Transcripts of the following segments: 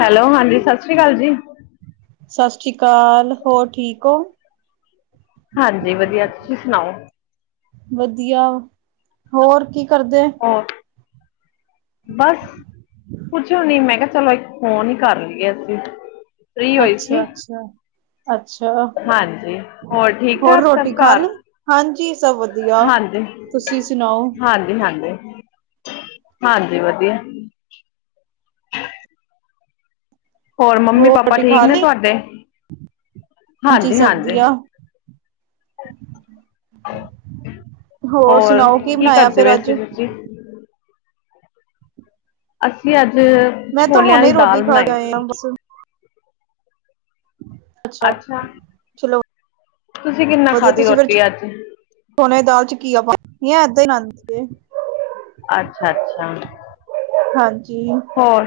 Hello, ਹਾਂਜੀ ਸਤ ਸ੍ਰੀ ਅਕਾਲ ਜੀ। ਸਤਿ ਸ੍ਰੀ ਅਕਾਲ ਹੋਰ ਠੀਕ ਹੋ। ਹਾਂਜੀ ਵਧੀਆ ਤੁਸੀਂ ਸੁਣਾਓ। ਵਧੀਆ ਹੋਰ ਕੀ ਕਰਦੇ। ਹੋਰ, ਬਸ ਕੁਛ ਨੀ ਮੈਂ ਕਿਹਾ ਚਲੋ ਇੱਕ ਫੋਨ ਹੀ ਕਰ ਲਈਏ ਅਸੀਂ। ਫ੍ਰੀ ਹੋਈ ਸੀ, ਅੱਛਾ ਅੱਛਾ। ਅੱਛਾ ਹਾਂਜੀ ਹੋਰ ਠੀਕ ਹੋਰ ਠਾਕ ਰੋਟੀ ਸਭ ਖਾ ਘਰ। ਲਈ? ਹਾਂਜੀ ਸਭ ਵਧੀਆ ਹਾਂਜੀ ਤੁਸੀਂ ਸੁਣਾਓ। ਹਾਂਜੀ -ਹਾਂਜੀ, ਹਾਂਜੀ ਵਧੀਆ। ਹੋਰ ਮੰਮੀ ਪਾਪਾ ਰੋਟੀ ਠੀਕ ਖਾ ਨੇ ਲਈ? ਤੁਹਾਡੇ। ਹਾਂਜੀ ਸਭ ਵਧੀਆ। ਹੋਰ ਸਣਾਓ, ਕੀ ਬਣਿਆ ਕਰਦੇ ਫੇਰ ਪਏ ਅੱਜ। ਸੀ ਤੁਸੀਂ ਅਸੀਂ ਅੱਜ ਮੈਂ ਤਾਂ ਛੋਲਿਆਂ ਹੁਣੇ ਦੀ ਰੋਟੀ ਦਾਲ ਖਾ ਕੇ ਬਣਾਈ ਆਏ ਸੀ। ਆ ਬਸ ਹੁਣ। ਅੱਛਾ। ਚਲੋ ਤੁਸੀਂ ਕਿੰਨਾ ਖਾਂਦੀ ਰੋਟੀ ਅੱਜ। ਚਣਿਆ ਦਾਲ ਚ ਘੀਆ ਪਾਨੀ ਆ ਐਦਾਂ ਈ [unintelligible] ਏ। ਅੱਛਾ- ਅੱਛਾ। ਹਾਂਜੀ। ਹੋਰ।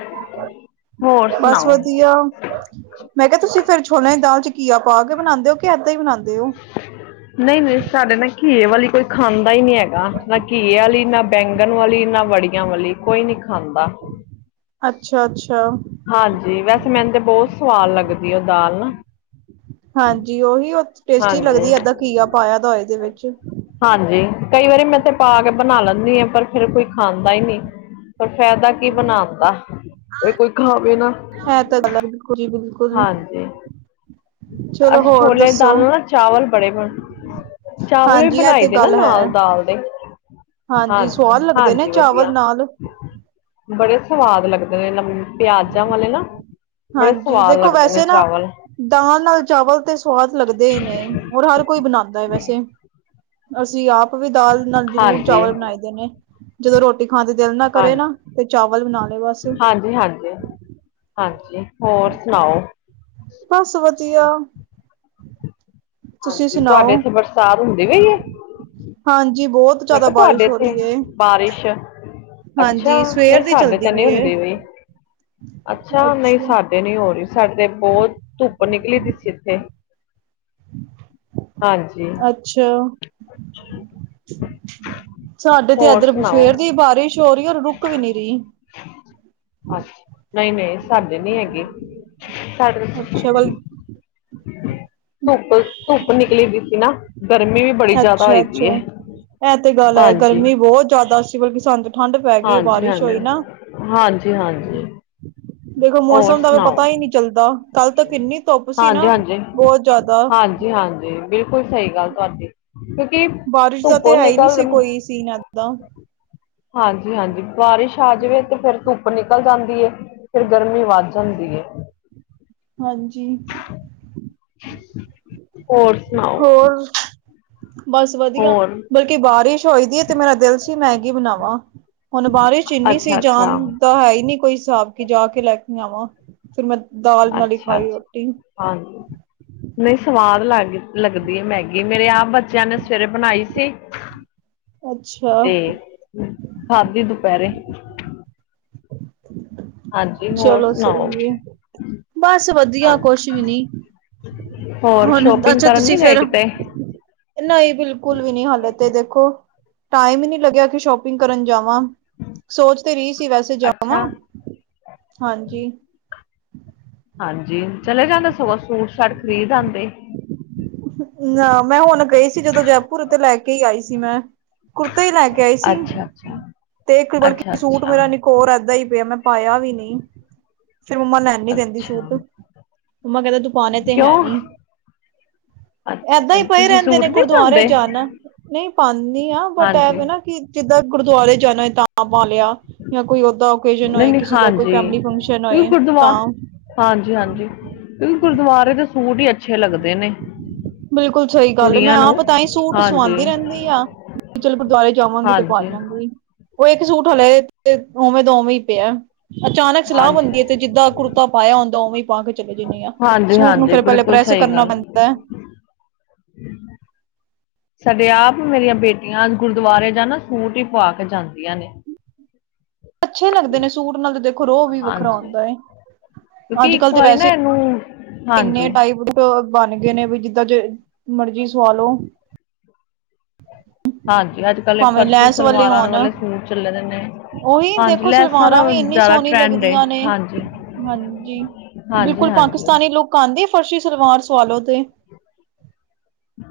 ਹੋਰ ਬਸ ਸੁਣਾਓ ਵਧੀਆ, ਮੈਂ ਕਿਹਾ ਤੁਸੀਂ ਫੇਰ ਛੋਲਿਆਂ ਦੀ ਦਾਲ 'ਚ ਘੀਏ ਪਾ ਕੇ ਬਣਾਉਂਦੇ ਓ ਕੇ, ਐਦਾਂ ਈ ਬਣਾਉਂਦੇ ਓ। ਨਹੀਂ-ਨਹੀਂ ਸਾਡੇ ਨਾ ਘੀਏ ਵਾਲੀ ਕੋਈ ਖਾਂਦਾ ਈ ਨੀ ਹੈਗਾ, ਨਾ ਘੀਏ ਵਾਲੀ ਨਾ ਬੈਂਗਣ ਵਾਲੀ, ਨਾ ਵੜੀਆਂ ਵਾਲੀ ਕੋਈ ਨੀ ਖਾਂਦਾ। ਅੱਛਾ-ਅੱਛਾ। ਹਾਂਜੀ ਵੈਸੇ ਮੈਨੂੰ ਤੇ ਬਹੁਤ ਸਵਾਦ ਲੱਗਦੀ, ਉਹ ਦਾਲ ਨਾ ਹਾਂਜੀ ਓਹੀ ਓ ਟੇਸਟੀ ਹਾਂਜੀ ਲੱਗਦੀ ਐ, ਐਦਾਂ ਘੀਆ ਪਾਇਆਂ ਦਾ ਇਹਦੇ ਵਿੱਚ। ਹਾਂਜੀ, ਕਈ ਵਾਰੀ ਮੈਂ ਤੇ ਪਾ ਕੇ ਬਣਾ ਲੇਨੀ ਆ, ਪਰ ਫੇਰ ਕੋਈ ਖਾਂਦਾ ਹੀ ਨਈ। ਫੇਰ ਫੈਦਾ ਕੀ ਬਣਾਣ ਦਾ। ਤੇ ਕੋਈ ਖਾਵੇ ਨਾ, ਇਹ ਤਾਂ ਗੱਲ ਹੈ ਬਿਲਕੁਲ ਜੀ ਬਿਲਕੁਲ ਹਾਂਜੀ। ਚਲੋ ਅਸੀਂ ਹੋਰ ਛੋਲੇ ਦੱਸੋ? ਦਾਲ ਨਾਲ ਨਾ ਚਾਵਲ ਬੜੇ ਬਣ ਚਾਵਲ ਵੀ ਹਾਂਜੀ ਇਹ ਬਣਾਏ ਤੇ ਹੇਗੇ ਨਾ ਗੱਲ ਹੈ ਨਾਲ ਦਾਲ ਦੇ, ਹਾਂਜੀ ਸਵਾਦ ਲੱਗਦੇ ਨੇ ਹਾਂਜੀ-ਹਾਂਜੀ ਚਾਵਲ ਵਧੀਆ। ਨਾਲ। ਬੜੇ ਸਵਾਦ ਲੱਗਦੇ ਨੇ, ਲੰਮ ਪਿਆਜਾਂ ਵਾਲੇ ਨਾ। ਬੜੇ ਹਾਂਜੀ ਸਵਾਦ ਦੇਖੋ ਲੱਗਦੇ ਨੇ ਵੈਸੇ ਨਾ ਚਾਵਲ। ਦਾਲ ਨਾਲ ਚਾਵਲ ਤੇ ਸਵਾਦ ਲੱਗਦੇ ਈ ਨੇ, ਔਰ ਹਰ ਕੋਈ ਬਣਾਂਦਾ ਏਂ ਵੈਸੇ ਅਸੀਂ ਆਪ ਵੀ ਦਾਲ ਨਾਲ ਜ਼ਰੂਰ ਹਾਂਜੀ ਚਾਵਲ ਬਣਾਈ ਦੇ ਨੇ, ਜਦੋਂ ਰੋਟ ਰੋਟੀ ਖਾਣ ਦੇ ਦਿਲ ਨਾ ਕਰੇ, ਤੇ ਫੇਰ ਚਾਵਲ ਬਣਾ ਲਏ ਬਸ। ਉਹੀਂ ਹੈਗਾ, ਹਾਂਜੀ ਹੋਰ ਸੁਣਾਓ। ਬਸ ਵਧੀਆ। ਤੁਸੀਂ ਹਾਂਜੀ, ਤੁਹਾਡੇ ਸੁਣਾਓ? ਏਥੇ ਬਰਸਾਤ ਹੁੰਦੀ ਪਈ ਏ। ਹਾਂਜੀ, ਬਹੁਤ ਮੈਂ ਜ਼ਿਆਦਾ ਕਿਹਾ ਤੁਹਾਡੇ ਬਾਰਿਸ਼ ਹੋ ਇੱਥੇ ਰਹੀ ਹੈ। ਬਾਰਿਸ਼। ਅੱਛਾ ਹਾਂਜੀ ਨਹੀਂ ਸਵੇਰ ਦੀ ਸਾਡੇ ਚਲਦੀ ਤਾ ਨੀ ਪਈ ਏ। ਹੁੰਦੀਂ ਵਈ, ਅੱਛਾ ਨਹੀਂ ਸਾਡੇ ਨੀ ਹੋ ਰੀ, ਸਾਡੇ ਬਹੁਤ ਧੁੱਪ ਨਿਕਲੀ ਦੀ ਸੀ ਏਥੇ। ਹਾਂਜੀ ਅੱਛਾ। ਸਾਡੇ ਤੇ ਹੋਰ ਇੱਧਰ ਸੁਣਾਓ ਸਵੇਰ ਦੀ ਬਾਰਿਸ਼ ਹੋ ਰੀ, ਔਰ ਰੁੱਕ ਵੀ ਨੀ ਰਈ। ਅੱ ਨਈ- ਨਈ ਸਾਡੇ ਨੀਂ ਹੈਗੀ। ਸਾਡੇ ਅੱਛਾ ਬਲ ਤ ਧੁੱਪ-ਧੁੱਪ ਨਿਕਲੀ ਵਈ ਸੀ ਨਾ। ਗਰਮੀ ਵੀ ਬ ਅੱਛਾ-ਅੱਛਾ ਐਹ ਤੇ ਗੱਲ ਹੈ, ਹਾਂਜੀ ਗਰਮੀ ਜ਼ਿਆਦਾ ਸੀ ਬਲਕ ਸਾਨੂੰ ਤਾਂ ਠੰਡ ਪੈ ਗਈ, ਹਾਂਜੀ ਬਾਰਿਸ਼ ਹੋਈ ਹਾਂਜੀ ਨਾ। ਹਾਂਜੀ ਹਾਂਜੀ ਦੇਖੋ ਹੋਰ ਮੌਸਮ ਦਾ ਕੋਈ ਸੁਣਾਓ ਪਤਾ ਈ ਨਈ। ਚੱਲਦਾ, ਕੱਲ ਤੱਕ ਕਿੰਨੀ ਧੁੱਪ ਸੀ ਨਾ ਬਹੁਤ ਜ਼ਾਆਦਾ। ਤੇ ਹਾਂਜੀ ਬਿਲਕੁ ਬਿਲਕੁਲ ਸਹੀ ਗੱਲ ਤੁਹਾਡੀ, ਕਿਉਂਕਿ ਬਾਰਿਸ਼ ਦਾ ਤੇ ਧੁੱਪੋ ਹੈ ਹੀ ਨਹੀਂ ਨਿਕਲ ਸੀ ਕੋਈ ਸੀਨ ਏਦਾਂ ਹਾਂਜੀ-ਹਾਂਜੀ ਬਾਰਿਸ਼ ਆ ਜਾਵੇ ਤੇ ਫੇਰ ਧੁੱਪ ਨਿਕਲ ਜਾਂਦੀ ਏ। ਫੇਰ ਗਰਮੀ ਵੱਧ ਜਾਂਦੀ ਏ। ਹਾਂਜੀ। ਔਰ ਸੁਣਾਓ? ਹੋਰ ਬਸ ਵਧੀਆ ਹੋਰ ਬਲਕਿ ਬਾਰਿਸ਼ ਹੋਈ ਦੀ ਏ ਤੇ ਮੇਰਾ ਦਿਲ ਸੀ ਮੈਗੀ ਬਣਾਵਾਂ। ਹੁਣ ਬਾਰਿਸ਼ ਇੰਨੀ ਸੀ ਅੱਛਾ ਜਾਨ ਅੱਛਾ ਤਾਂ ਹੈ ਈ ਨੀ ਕੋਈ ਹਿਸਾਬ ਕਿ ਜਾ ਕੇ ਲੈ ਕੇ ਆਵਾਂ, ਫਿਰ ਮੈਂ ਦਾਲ ਨਾਲ ਈ ਅੱਛਾ ਖਾਈ ਰੋਟੀ। ਹਾਂਜੀ। ਨਈ ਸਵਾਦ ਲੱਗ ਲੱਗਦੀ ਏ ਮੈਗੀ ਮੇਰੇ ਆਪ ਬੱਚਿਆਂ ਨੇ ਸਵੇਰੇ ਬਣਾਈ ਸੀ ਅੱਛਾ ਤੇ ਖਾਂਦੀ ਦੁਪੈਰੇ। ਹਾਂਜੀ ਹੋਰ ਚਲੋ ਸੁਣਾਓ, ਸਹੀ ਹੈ। ਬਸ ਵਧੀਆ ਕੁਛ ਵੀ ਹਾਂਜੀ। ਨੀ ਹੋਰ ਹੁਣ ਸ਼ੋਪਿੰਗ ਕਰਨ ਨੀ ਗਏ ਕਿਤੇ? ਨਈ ਬਿਲਕੁੱਲ ਵੀ ਨੀ ਹਲੇ ਤੇ ਦੇਖੋ ਟਾਈਮ ਈ ਨੀ ਲੱਗਿਆ ਕਿ ਸ਼ੋਪਿੰਗ ਕਰਨ ਜਾਵਾਂ। ਸੋਚ ਤੇ ਰੀ ਸੀ ਵੈਸੇ ਜਾਵਾਂ, ਅੱਛਾ ਹਾਂਜੀ। ਹਾਂਜੀ ਚਲੇ ਜਾਂਦੇ ਸਗੋਂ ਸੂਟ ਸਾਟ ਖ਼ਰੀਦ ਆਂਦੇ। ਨਾ ਮੈਂ ਹੁਣ ਗਈ ਸੀ ਜਦੋਂ ਜੈਪੁਰ ਤੇ ਲੈ ਕੇ ਈ ਆਈ ਸੀ ਮੈਂ। ਕੁੁਰਤੇ ਈ ਲੈ ਕੇ ਆਈ ਸੀ ਅੱਛਾ ਅੱਛਾ 'ਤੇ ਇੱਕ ਅੱਛਾ ਬਲਕਿ ਸੂਟ ਅੱਛਾ ਮੇਰਾ ਨਿਕ ਹੋਰ ਐਦਾਂ ਈ ਪਿਆ ਮੈਂ ਪਾਇਆ ਵੀ ਨੀ, ਫਿਰ ਮੰਮਾ ਲੈਣ ਨੀ ਦਿੰਦੀ ਅੱਛਾ ਸੂਟ। ਮੰਮਾ ਕੈਂਦੇ ਤੂੰ ਪਾਣੇ ਤੇ ਹੈ ਕਿਉਂ ਨੀ। ਅੱਛਾ ਐਦਾਂ ਅੱਛਾ ਈ ਪਏ ਤੁਸੀਂ ਰੈਂਦੇ ਸੂਟ ਨੇ ਨਹੀਂ ਗੁਰਦੁਆਰੇ ਪਾਉਂਦੇ ਜਾਣਾ, ਨਈ ਪਾਨੀ ਆ ਬਟ ਐ ਹਾਂਜੀ ਵੇ ਨਾ ਕਿ ਜਿੱਦਾਂ ਗੁਰਦੁਆਰੇ ਜਾਣਾ ਏ ਤਾਂ ਪਾ ਲਿਆ ਜਾਂ ਕੋਈ ਉਦਾਂ ਓਕੇਜਨ ਨਹੀਂ ਹੋਏ ਨਹੀਂ ਕਿਸੀ ਦਾ ਕੋਈ ਹਾਂਜੀ ਫੈਮਿਲੀ ਫੰਕਸ਼ਨ ਹੋਏ ਤਾਂ। ਹਾਂਜੀ-ਹਾਂਜੀ ਕਿਉਂਕਿ ਗੁਰਦੁਆਰੇ ਦੇ ਸੂਟ ਈ ਅੱਛੇ ਲੱਗਦੇ ਨੇ। ਬਿਲਕੁੱਲ ਸਈ ਗੱਲ ਏ ਮੈਂ ਕੁੜੀਆਂ ਨੂੰ ਆਪ ਤਾਂ ਈ ਸੂਟ ਹਾਂਜੀ ਸਵਾਂਦੀ ਰੈਂਦੀ ਆ। ਚੱਲ ਗੁਰਦੁਆਰੇ ਜਾਵਾਂਗੀ ਤੇ ਪਾ ਹਾਂਜੀ ਜਾਗੀ। ਓ ਇੱਕ ਸੂਟ ਹਲੇ ਉਵੇਂ ਦਾ ਉਵੇਂ ਈ ਪਿਆ ਅਚਾਨਕ ਸਲਾਅ ਹਾਂਜੀ ਬਣਦੀ ਤੇ ਜਿੱਦਾਂ ਕੁੜਤਾ ਪਾਇਆ ਹੁੰਦਾ ਉਵੇਂ ਈ ਪਾ ਕੇ ਚਲੇ ਜਾਂਨੀ ਆ, ਹਾਂਜੀ ਸੂਟ ਨੂੰ ਹਾਂਜੀ ਫਿਰ ਪੈਲੇ ਬਿਲਕੁਲ ਪ੍ਰੈਸ ਸਹੀ ਕਰਨਾ ਗੱਲ ਪੈਂਦਾ ਐ। ਸਾਡੇ ਆਪ ਮੇਰੀਆਂ ਬੇਟੀਆਂ ਗੁਰਦੁਆਰੇ ਜਾਣਾ ਸੂਟ ਈ ਪਾ ਕੇ ਜਾਂਦੀਆਂ ਨੇ। [inaudible] ਅੱਛੇ ਲੱਗਦੇ ਨੇ ਸੂਟ ਨਾਲੇ ਦੇਖੋ ਰੋਵ ਵੀ ਵੱਖਰਾ ਹਾਂਜੀ ਹੁੰਦਾ ਏ। ਕਿਉਂਕਿ ਅੱਜ ਇੱਕ ਕੱਲ ਤੇ ਵਾਰੀ ਨਾ ਵੈਸੇ ਏਨੂੰ। ਇੰਨੇ ਟਾਈਪ ਟ ਬਣ ਗਏ ਨੇ ਵੀ ਜਿੱਦਾਂ ਜੇ ਮਰਜ਼ੀ ਸਵਾ ਲੋ। ਹਾਂਜੀ ਅੱਜ-ਕੱਲ ਏ ਭਾਵੇਂ ਫਰਸ਼ੀ ਲੈਸ ਸਲਵਾਰਾਂ ਹੋਣ। ਵਾਲੇ ਸੂਟ ਚੱਲੇ ਦੇ ਨੇ। ਉਹੀ ਹਾਂਜੀ ਦੇਖੋ ਲੈਸਾਂ ਸਲਵਾਰਾਂ ਨਾਲ ਵੀ ਇੰਨੀ ਜਿਆਦਾ ਸੋਹਣੀ ਟਰੈਂਡ ਏ ਲੱਗਦੀਆਂ ਨੇ। ਹਾਂਜੀ। ਹਾਂਜੀ ਹਾਂਜੀ ਬਿਲਕੁੱਲ ਹਾਂਜੀ ਪਾਕਿਸਤਾਨੀ ਲੂਕ ਆਂਦੀ ਐ ਫਰਸ਼ੀ ਸਲਵਾਰ ਸਵਾਲੋ ਤੇ।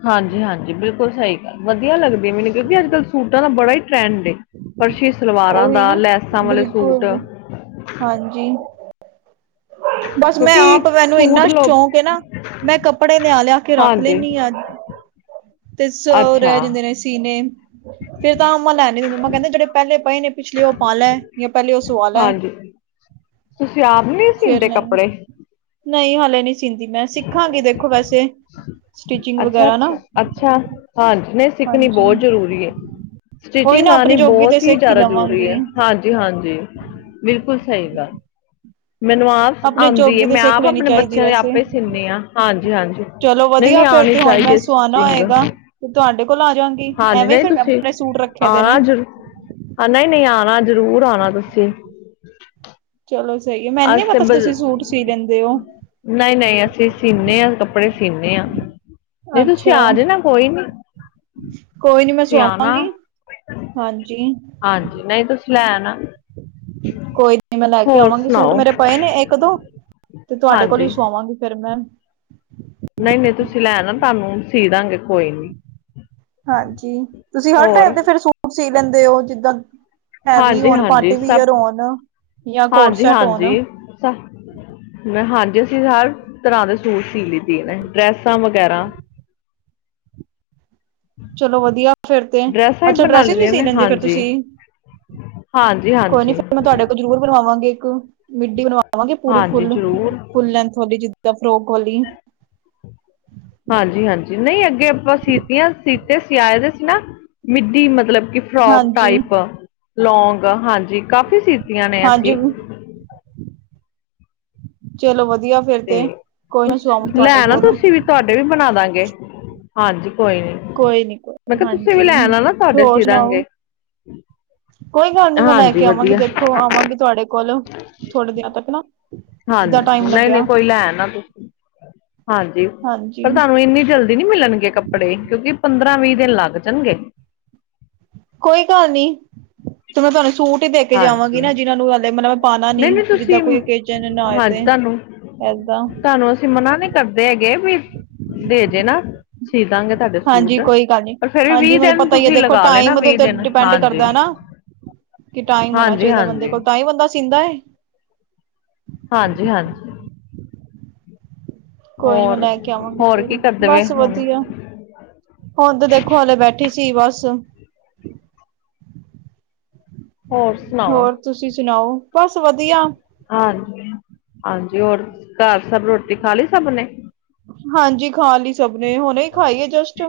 ਹਾਂਜੀ-ਹਾਂਜੀ ਬਿਲਕੁੱਲ ਸਈ ਗੱਲ ਵਧੀਆ ਲੱਗਦੀ ਏ ਮੈਨੂੰ ਕਿਉਂਕਿ ਅੱਜ-ਕੱਲ ਸੂਟਾਂ ਦਾ ਬੜਾ ਈ ਟਰੈਂਡ ਏ। ਫਰਸ਼ੀ ਸਲਵਾਰਾ ਉਹੀ ਦਾ, ਨਾ, ਲੈਸਾਂ ਵਾਲੇ ਸੂਟ। ਬਿਲਕੁਲ। ਹਾਂਜੀ। ਬਸ ਮੈਂ ਕਿਉਂਕਿ ਆਪ ਮੈਨੂੰ ਸੂਟ ਇੰਨਾ ਲੋ ਸ਼ੌਕ ਏ ਨਾ ਮੈਂ ਕੱਪੜੇ ਲਿਆ-ਲਿਆ ਕੇ ਰੱਖ ਹਾਂਜੀ ਲੈਂਨੀ ਆ 'ਤੇ ਸ ਓ ਅੱਛਾ ਰੈ ਜਾਂਦੇ ਨੇ ਤੀਨੇ। ਫੇਰ ਤਾਂ ਮੰਮਾ ਲੈਂ ਨੀ ਦਿੰਦੇ ਮੰਮਾ ਕੈਂਦੇ ਜੇੜੇ ਪੈਲੇ ਪਏ ਨੇ ਪਿਛਲੇ ਓ ਪਾ ਲੈ ਜਾਂ ਪੈਲੇ ਓ ਸਵਾ ਲੈ। ਹਾਂਜੀ ਤੁਸੀਂ ਆਪ ਨੀ ਫੇਰ ਲਈ, ਨਈ ਹਲੇ ਨੀ ਸਿੰਦੀ ਮੈਂ ਸਿੱਖਾਂਗੀ ਦੇਖੋ ਵੈਸੇ, ਸਟਿਚਿੰਗ ਅੱਛਾ ਵਗੈਰਾ ਨਾ। ਅੱਛਾ ਅੱਛਾ ਹਾਂਜੀ ਨਹੀਂ ਸਿੱਖਣੀ ਹਾਂਜੀ। ਬਹੁਤ ਜ਼ਰੂਰੀ ਏ। ਉਹੀ ਸਟਿਚਿੰਗ ਨਾ ਆਪਣੇ ਆਣੀ ਜੋਗੀ ਤੇ ਬਹੁਤ ਹੀ ਸਿੱਖ ਜ਼ਿਆਦਾ ਜ਼ਰੂਰੀ ਲਵਾਂਗੀ, ਹੈ ਹਾਂਜੀ। ਹਾਂਜੀ-ਹਾਂਜੀ ਬਿਲਕੁਲ ਸਹੀ ਗੱਲ ਮੈਨੂੰ ਆਪ ਆਪਣੇ ਆਉਂਦੀ ਜੋਗੀ ਤੇ ਮੈਂ ਸਿੱਖ ਆਪ ਲੈਣੀ ਆਪਣੇ ਚਾਹੀਦੀ ਬੱਚਿਆਂ ਦੇ ਵੈਸੇ। ਆਪੇ ਸਿਉਂਦੀ ਆ ਹਾਂਜੀ-ਹਾਂਜੀ ਚਲੋ ਨਹੀਂ- ਨਹੀਂ ਵਧੀਆ ਫੇਰ ਆਉਣੀ ਤੇ ਹੁਣ ਚਾਹੀਦੀ ਮੈਂ ਏ ਸੁਆਣਾ ਹੋਏਗਾ ਸਟਚਿੰਗ। ਤੇ ਤੁਹਾਡੇ ਕੋਲ ਆ ਜਾਗੀ ਐਵੇਂ ਫ਼ਿਰ ਮੈ ਤੁਸੀਂ ਆਪਣੇ ਸੂਟ ਰੱਖੇ ਦੇ ਆਉਣਾ ਨੇ ਜ਼ਰੂਰ ਹਾਂ ਨਹੀਂ-ਨਹੀਂ ਆਣਾ ਜ਼ਰੂਰ ਆਉਣਾ ਤੁਸੀਂ। ਚਲੋ ਸਹੀ ਹੈ ਮੈਨੂੰ ਨੀ ਪਤਾ ਤੁਸੀਂ ਸੂਟ ਸੀ ਦਿੰਦੇ ਹੋ। ਨਹੀਂ-ਨਹੀਂ ਅਸੀਂ ਸੀਨੇ ਆ ਹਾਂ ਕੱਪੜੇ ਸੀਂਨੇ ਆ। ਨਈ ਤੁਸੀਂ ਅੱਛਾ ਆ ਜਾਨਾ ਕੋਈ ਨੀ। ਕੋਈ ਨੀ ਮੈਂ ਤੁਸੀਂ ਆਣਾ ਸੁਆਵਾਂਗੀ। ਹਾਂਜੀ ਹਾਂਜੀ ਨਹੀਂ ਤੁਸੀਂ ਲੈ ਆਣਾ। ਕੋਈ ਨੀ ਮੈਂ ਲੈ ਕੇ ਹੋਰ ਆਵਾਂਗੀ। ਸੂਟ ਸੁਣਾਓ ਮੇਰੇ ਪਏ ਨੇ ਇੱਕ, ਦੋ ਤੇ ਤੁਹਾਡੇ ਕੋਲ ਹਾਂਜੀ ਹੀ ਸੁਵਾਵਾਂਗੀ ਫ਼ਿਰ ਮੈਂ ਨਹੀਂ-ਨਹੀਂ ਤੁਸੀਂ ਲੈ ਆਣਾ ਤੁਹਾਨੂੰ ਸੀ ਦਾਂਗੇ ਕੋਈ ਨੀ। ਹਾਂਜੀ। ਤੁਸੀਂ ਹਰ ਹੋਰ ਟਾਈਪ ਦੇ ਫਿਰ ਸੂਟ ਸੀ ਲੈਂਦੇ ਓ ਜਿੱਦਾਂ ਹੈਵੀ ਹਾਂਜੀ ਹੋਣ ਹਾਂਜੀ ਪਾਰਟੀ ਸਭ ਵੀਅਰ ਹੋਣ ਜਾਂ ਕੋਟ ਹਾਂਜੀ ਸੈਟ ਹੋਣ -ਹਾਂਜੀ। ਹਾਂਜੀ। ਅਸੀਂ ਹਰ ਤਰ੍ਹਾਂ ਦੇ ਸੂਟ ਸੀ ਲੈਂਦੀ ਮੈਂ ਡਰੈਸਾਂ ਵਗੈਰਾ ਚਲੋ ਵਧੀਆ। ਫਿਰ ਤੇ ਡਰੈਸਾਂ ਅੱਛਾ ਬਣਾ ਡਰੈਸਿਸ ਵੀ ਲਈਆਂ ਸੀ ਨੇ ਲੈਂਦੇ ਫਿਰ ਹਾਂਜੀ ਤੁਸੀਂ ਹਾਂਜੀ ਕੋਈ ਨੀ ਹਾਂਜੀ ਫਿਰ ਮੈਂ ਤੁਹਾਡੇ ਕੋਲ ਉਹ ਜਰੂਰ ਬਣਵਾਵਾਂਗੇ ਇੱਕ ਮਿਡੀ ਬਣਵਾਵਾਂਗੇ ਪੂਰੀ ਹਾਂਜੀ ਫੁੱਲ- ਜ਼ਰੂਰ ਫੁੱਲ ਲੈਂਥ ਵਾਲੀ ਜਿ ਦਾ ਫਰੋਕ ਵਾਲੀ ਹਾਂਜੀ- ਹਾਂਜੀ ਨਹੀਂ ਅੱਗੇ ਆਪਾਂ ਸੀਤੀਆਂ ਸੀਤੇ ਸਿ ਆਏ ਦੇ ਸੀ ਨਾ ਮਿੱਡੀ ਮਤਲਬ ਕਿ ਫਰੋਕ ਹਾਂਜੀ ਟਾਈਪ, ਲੋਂਗ, ਹਾਂਜੀ ਕਾਫੀ ਸੀ ਸੀਤੇ ਹਾਂਜੀ। [inaudible] ਚਲੋ ਵਧੀਆ ਫਿਰ ਤੇ ਕੋਈ ਨਾ ਸਵਾਵਾਂਗੀ ਲੈ ਤੁਹਾਡੇ ਆਨਾ ਕੋਲ ਤੁਸੀਂ ਵੀ ਤੁਹਾਡੇ ਵੀ ਬਣਾ ਦਾਂਗੇ। ਹਾਂ ਜੀ ਕੋਈ ਨੀ ਕੋਈ ਨੀ ਮੈਂ ਕੋਈ ਕਿਹਾ ਤੁਸੀਂ ਵੀ ਹਾਂਜੀ ਲੈ ਆਨਾਂ ਨਾ, ਤੁਹਾਡੇ ਹੋਰ ਸੀ ਸੁਣਾਓ ਦਾਗੇ। ਕੋਈ ਗੱਲ ਨੀ, ਮੈਂ ਲੈ ਕੇ ਆਵਾਂਗੀ ਦੇਖੋ ਆਵਾਂਗੀ ਤੁਹਾਡੇ ਕੋਲ ਥੋੜੇ ਦਿਨਾਂ ਤੱਕ ਨਾ ਹਾਂਜੀ। ਜਿੱਦਾਂ ਟਾਈਮ ਨਹੀਂ -ਨਹੀਂ ਲੱਗਿਆ ਕੋਈ ਲੈ ਆਨਾ ਤੁਸੀਂ, ਹਾਂਜੀ ਹਾਂਜੀ ਪਰ ਤੁਹਾਨੂੰ ਇੰਨੀ ਜਲਦੀ ਨੀ ਮਿਲਣਗੇ ਕੱਪੜੇ ਕਿਉਂਕਿ ਪੰਦਰਾਂ- ਵੀਹ ਦਿਨ ਲੱਗ ਜਾਣਗੇ। ਕੋਈ ਗੱਲ ਨੀ, ਤੇ ਮੈਂ ਤੁਹਾਨੂੰ ਸੂਟ ਹੀ ਦੇ ਕੇ ਜਾਵਾਂਗੀ ਨਾ ਜਿਹਨਾਂ ਨੂੰ ਹਲੇ ਮਤਲਬ ਮੈਂ ਪਾ ਕੇ ਨਹੀਂ- ਨਹੀਂ ਤੁਸੀਂ ਹਾਂਜੀ। ਤੁਹਾਨੂੰ ਏਦਾਂ -ਤੁਹਾਨੂੰ ਅਸੀਂ ਮਨਾ ਨਹੀਂ ਕਰਦੇ ਹੈਗੇ ਵੀ ਦੇ ਜਨਾ ਸੀ ਦਾਂਗੇ ਤੁਹਾਡੇ ਸੂਟ ਹਾਂਜੀ ਕੋਈ ਗੱਲ ਨੀ ਪਰ ਫਿਰ ਵੀ ਹਾਂਜੀ ਵੀਹ ਮੈਨੂੰ ਦਿਨ ਪਤਾ ਹੀ ਹੈ ਤੁਸੀਂ ਦੇਖੋ ਲਗਾ ਲੈਣਾ ਟਾਈਮ ਦੇ ਵੀਹ ਉੱਤੇ ਦਿਨ ਡਿਪੈਂਡ ਹਾਂਜੀ ਕਰਦਾ ਹ [inaudible] ਨਾ ਕਿ ਟਾਈਮ ਹੋਣਾ ਚਾਹੀਦਾ ਬੰਦੇ ਕੋਲ ਤਾਂ ਹੀ ਬੰਦਾ ਸੀਂਦਾ ਏ ਹਾਂਜੀ ਹਾਂਜੀ ਕੋਈ ਨੀ ਮੈਂ ਹੋਰ ਲੈ ਕੇ ਆਵਾਂਗੀ ਹੋਰ ਫਿਰ, ਕੀ ਕਰਦੇ ਪਏ ਬਸ ਹੁਣ ਵਧੀਆ ਹੁਣ ਤੇ ਦੇਖੋ ਹੇਲੇ ਬੈਠੇ ਉਠੀ ਸੀ ਬਸ ਹੋਰ ਸਣਾਉ ਹੋਰ ਤੁਸੀਂ ਸੁਣਾਓ, ਬਸ ਵਧੀਆ। ਹਾਂਜੀ- ਹਾਂਜੀ ਹੋਰ ਘਰ ਸਭ ਰੋਟੀ ਖਾ ਲਈ ਸਭ ਨੇ ਹਾਂਜੀ ਖਾ ਲਈ ਸਭ ਨੇ ਹੁਣੇ ਹੀ ਖਾਈ ਆ ਜਸਟ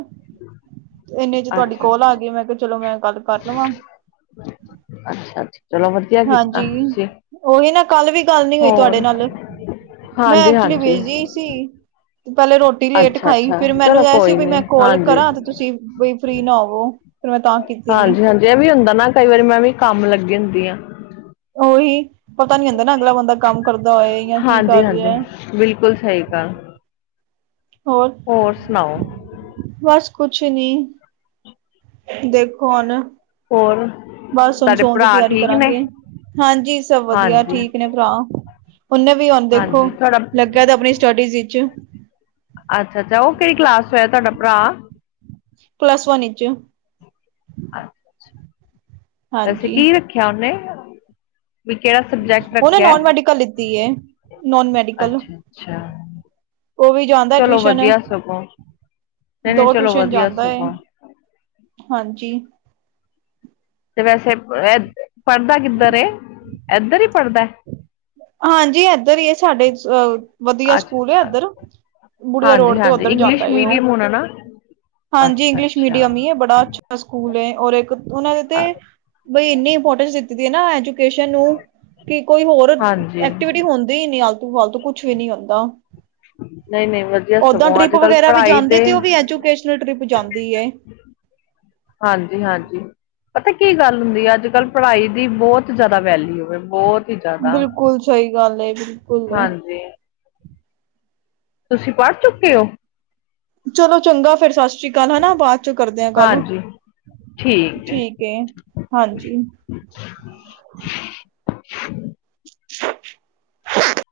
ਇੰਨੇ ਚ ਤੁਹਾਡੀ ਅੱਛਾ ਕੋਲ ਆ ਗਈ ਅੱਛਾ ਮੈਂ ਕਿਹਾ ਚਲੋ ਮੈਂ ਗੱਲ ਕਰ ਲਵਾਂ। ਅੱਛਾ ਜੀ। ਹਾਂਜੀ, ਓਈ ਨਾ ਕੱਲ ਵੀ ਗੱਲ ਨੀ ਹੋਈ ਤੁਆਡੇ ਹੋਰ ਨਾਲ। ਮੈਂ ਹਾਂਜੀ ਐਕਚੁਲੀ ਹਾਂਜੀ ਬੀਜੀ ਸੀ, ਤੇ ਪੈਲੇ ਰੋ ਰੋਟੀ ਲੇਟ ਅੱਛਾ ਖਾਈ ਅੱਛਾ ਫਿਰ ਮੈਨੂੰ ਚਲੋ ਐ ਸੀ ਕੋਈ ਵੀ ਨੀ ਮੈਂ ਕੋਲ ਹਾਂਜੀ ਕਰਾਂ ਤੇ ਤੁਸੀਂ ਵੀ ਫਰੀ ਨਾ ਹੋਵੋ। ਫਿਰ ਮੈਂ ਤਾਂ ਕੀਤੀ ਨੀ। ਜੇ ਵੀ ਹੁੰਦਾ ਨਾ ਕਈ ਵਾਰੀ ਮੈਂ ਵੀ ਕੰਮ ਲੱਗੀ ਹੁੰਦੀ ਆਂ। ਓਹੀ ਪਤਾ ਨੀ ਹੁੰਦਾ ਨਾ ਅਗਲਾ ਬੰਦਾ ਕੰਮ ਕਰਦਾ ਹੋਏ ਜਾਂ ਕੀ ਹਾਂਜੀ ਕਰ ਰਿਆ। ਹਾਂਜੀ ਬਿਲਕੁਲ ਸਈ ਗੱਲ। ਹੋਰ ਹੋਰ ਸੁਨਾਓ ਬਸ ਕੁਛ ਨੀ, ਦੇਖੋ ਹੁਨ ਹੋਰ ਬਸ ਹੁਨ ਤੁਹਾਡੇ ਸੋਨ ਦੀ ਭਰਾ ਤਿਆਰੀ ਠੀਕ ਨੇ ਕਰਾਂਗੇ, ਹਾਂਜੀ ਸਬ ਵਦੀਆ ਹਾਂਜੀ ਠੀਕ ਨੇ ਭਰਾ। ਓਨੇ ਵੀ ਹੁਨ ਦੇਖੋ, ਹਾਂਜੀ ਤੁਹਾਡਾ ਲੱਗੇਆ ਦਾ ਆਪਨੀ ਸਟੱਡੀਜ਼ ਵਿੱਚ। ਅੱਛਾ-ਅੱਛਾ ਓ ਕੇੜੀ ਕਲਾਸ ਚ ਹੋਏਆ ਤੁਆਡਾ ਭਰਾ। ਪਲੱਸ ਵੰਨ ਵਿਚ। ਅੱਛਾ। ਵੈਸੇ ਹਾਂਜੀ ਕੀ ਰੱਖੇਆ ਓਨੇ, ਵੀ ਕੇੜਾ ਸਬਜੈਕਟ ਉਹਨੇ ਰੱਖੇਆ। ਨੋਨ ਮੈਡੀਕਲ ਲਿੱਤੀ ਹੈ। ਅੱਛਾ-ਅੱਛਾ। ਓ ਵੀ ਜਾਂਦਾ ਟਵੀਸ਼ਨ, ਨਹੀਂ ਨਹੀਂ ਦੋ ਚਲੋ ਟੂਸ਼ਨ ਵਧੀਆ ਜਾਂਦਾ ਏ। ਸਗੋਂ ਹਾਂਜੀ ਤੇ ਵੈਸੇ ਐ ਪੜਦਾ ਕਿੱਦਰ ਏ, ਐਦਰ ਈ ਪੜ੍ਹਦਾ। ਹਾਂਜੀ ਐਦਰ ਈ ਐ ਸਾਡੇ ਅ ਵਦੀਆ ਅੱਛਾ ਸਕੂਲ ਆ ਅੱਛਾ ਐਦਰ। ਬੁੜੀਆ ਰੋਡ ਤੇ ਹਾਂਜੀ-ਹਾਂਜੀ ਓਦਰ ਜਾਂਦਾ ਇੰਗਲਿਸ਼ ਓ, ਮੀਡੀਅਮ ਹੋਣਾ ਨਾ ਹਾਂਜੀ ਇੰਗਲਿਸ਼ ਅੱਛਾ-ਅੱਛਾ ਮੀਡੀਅਮ ਈ ਏ ਬੜਾ ਅੱਛਾ ਸਕੂਲ ਐ ਔਰ ਇੱਕ ਓਨਾਂ ਦੇ ਤੇ ਬਈ ਇੰਨੀ ਇੰਪੋਟੈਂਸ ਦਿੱਤੀ ਦੀ ਐ ਨਾ ਐਜੂ ਕੇਸ਼ਨ ਨੂੰ ਕੇ ਕੋਈ ਹੋਰ ਹਾਂਜੀ ਜੇੜੀ ਹੁੰਦੀ ਈ ਨੀ ਆਲਤੂ ਫਾਲਤੂ ਕੁਛ ਵੀ ਨੀ ਹੁੰਦਾ। ਨਹੀਂ-ਨਹੀਂ ਵਧੀਆ ਓਦਾਂ ਸਗੋਂ ਟਰਿਪ ਅੱਜ ਕੱਲ੍ਹ ਵਗੈਰਾ ਵੀ ਪੜ੍ਹਾਈ ਜਾਂਦੀ ਤੇ ਓ ਵੀ ਐਜੂਕੇਸ਼ਨਲ ਟਰਿਪ ਜਾਂਦੀ ਐ। ਹਾਂਜੀ-ਹਾਂਜੀ। ਪਤਾ ਕੀ ਗੱਲ ਹੁੰਦੀ ਐ ਅੱਜ-ਕੱਲ ਪੜਾਈ ਦੀ ਬੋਤ ਜਾਦਾ ਵੈਲਿਊ ਐ ਬੋਤ ਈ ਜਾਦਾ, ਬਿਲਕੁਲ ਸਹੀ ਗੱਲ ਹੈ ਬਿਲਕੁਲ ਹਾਂਜੀ ਤੁਸੀਂ ਪੜ ਚੁੱਕੇ ਓਂ। ਚਲੋ ਚੰਗਾ ਫੇਰ ਸਸਰੀ ਕਾਲ ਹਨਾ ਬਾਦ ਚੋਂ ਕਰਦੇ ਆਂ ਕੱਲ। ਹਾਂਜੀ ਠੀਕ ਏ, ਹਾਂਜੀ। [inaudible] [inaudible]